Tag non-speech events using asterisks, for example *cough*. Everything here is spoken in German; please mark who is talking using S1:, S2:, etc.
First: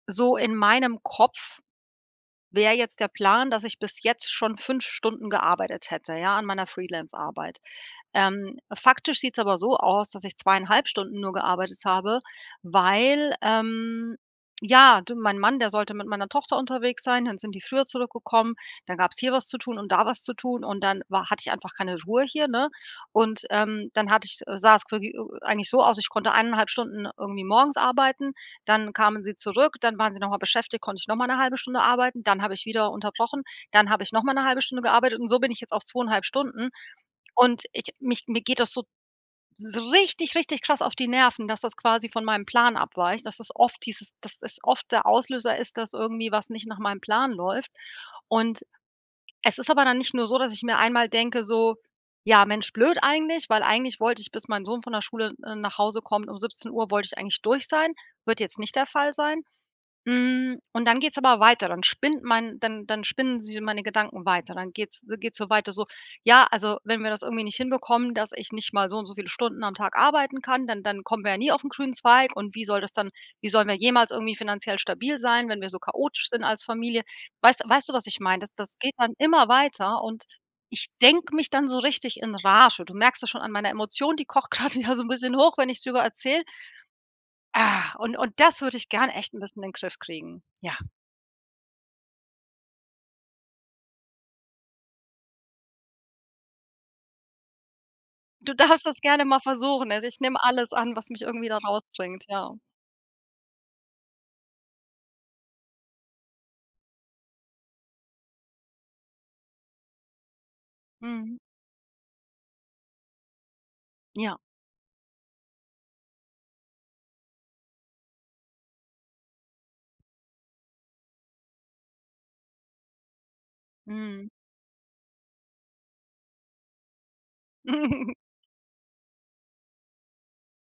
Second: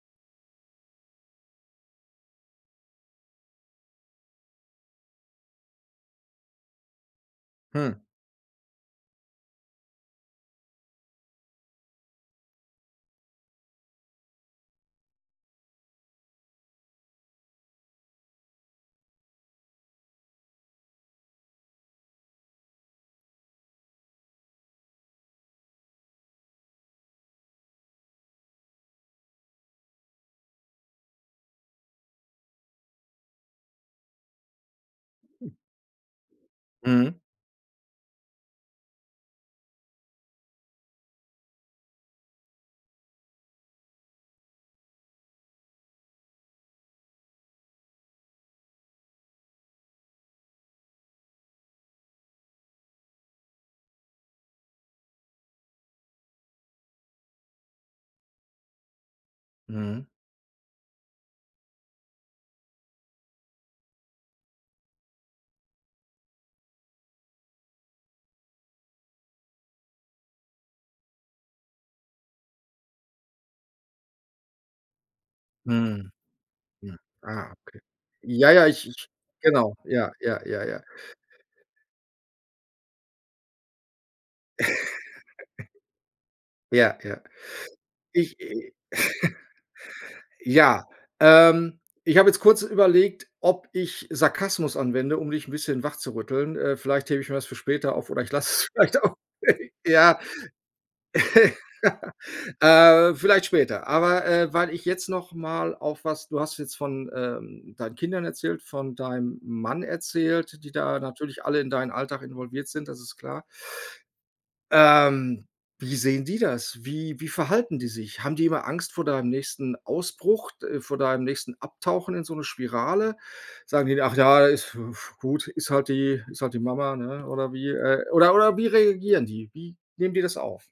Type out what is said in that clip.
S1: So in meinem Kopf wäre jetzt der Plan, dass ich bis jetzt schon 5 Stunden gearbeitet hätte, ja, an meiner Freelance-Arbeit.
S2: Hm.
S1: Ähm, faktisch sieht's aber so aus, dass ich 2,5 Stunden nur gearbeitet habe, weil, ähm ja, de mein Mann, der sollte mit meiner Tochter unterwegs sein, dann sind die früher zurückgekommen. Dann gab's hier was zu tun und da was zu tun und dann war hatte ich einfach keine Ruhe hier, ne? Und, ähm, dann hatte ich äh, sah es plö ö u eigentlich so aus, ich konnte 1,5 Stunden irgendwie morgens arbeiten. Dann kamen sie zurück, dann waren sie noch mal beschäftigt, konnte ich noch mal 'ne 1/2 Stunde arbeiten. Dann habe ich wieder unterbrochen, dann habe ich noch mal 'ne 1/2 Stunde gearbeitet und so bin ich jetzt auf 2,5 Stunden.
S2: Mhm.
S1: Und ich mich mir geht das so so richtig, richtig krass auf die Nerven, dass das quasi von meinem Plan abweicht, dass das oft dieses dass es oft der Auslöser ist, dass irgendwie was nicht nach meinem Plan läuft. Und es ist aber dann nicht nur so, dass ich mir einmal denke, so: „Ja, Mensch, blöd eigentlich“, weil eigentlich wollte ich, bis mein Sohn von der Schule, äh, nach Hause kommt, um 17 Uhr, wollte ich eigentlich durch sein. Wird jetzt nicht der Fall sein.
S2: Mhm.
S1: Hm, und dann geht's aber weiter. Dann spinnt mein dann dann spinnen s meine Gedanken weiter. Dann geht's äh, geht's so weiter, so: „Ja, also, wenn wir das irgendwie nicht hinbekommen, dass ich nicht mal so und so viele Stunden am Tag arbeiten kann, dann dann kommen wir ja nie auf 'n grünen Zweig. Und wie soll das dann wie sollen wir jemals irgendwie finanziell stabil sein, wenn wir so
S2: Mhm.
S1: chaotisch sind als
S2: Hm.
S1: Familie?“
S2: Ah,
S1: Weißt du
S2: okay.
S1: weißt du was ich meine?
S2: Ja,
S1: Das
S2: ja,
S1: das
S2: ich
S1: geht
S2: ich
S1: dann immer
S2: Genau.
S1: weiter
S2: Ja,
S1: und
S2: ja, ja, ja.
S1: ich denke mich dann so richtig in Rage. Du merkst das schon an meiner Emotion, die kocht grad wieder so 'n bisschen hoch, wenn ich drüber erzähle.
S2: *chuckles* Ja, ja.
S1: Ah! Und und
S2: Ich
S1: das
S2: äh. *chuckles*
S1: würde ich gern echt 'n bisschen in den Griff kriegen, ja.
S2: Ja, ähm, ich habe jetzt kurz überlegt, ob ich Sarkasmus anwende, um dich 'n bisschen wachzurütteln. Äh, vielleicht hebe ich mir das für später auf oder ich lasse
S1: Du
S2: es
S1: darfst das
S2: vielleicht auch.
S1: gerne mal versuchen. Also, ich
S2: Ja.
S1: nehme alles an, was mich irgendwie da
S2: *chuckles*
S1: rausbringt, ja.
S2: Äh, vielleicht später. Aber, äh, weil ich jetzt noch mal auf was du hast jetzt von, ähm, deinen Kindern erzählt, von deinem Mann erzählt, die da
S1: Mhm.
S2: natürlich alle in deinen Alltag involviert sind. Das ist klar.
S1: Ja.
S2: Ähm, wie sehen die das? Wie wie verhalten die sich? Haben die immer Angst vor deinem nächsten Ausbruch, d äh, vor deinem nächsten Abtauchen in so 'ne Spirale? Sagen die: „Ach
S1: Mhm.
S2: ja, ist w f gut, ist halt die ist halt die Mama, ne?“ Oder wie? Äh,
S1: *chuckles*
S2: oder oder wie reagieren die? Wie nehmen die das auf?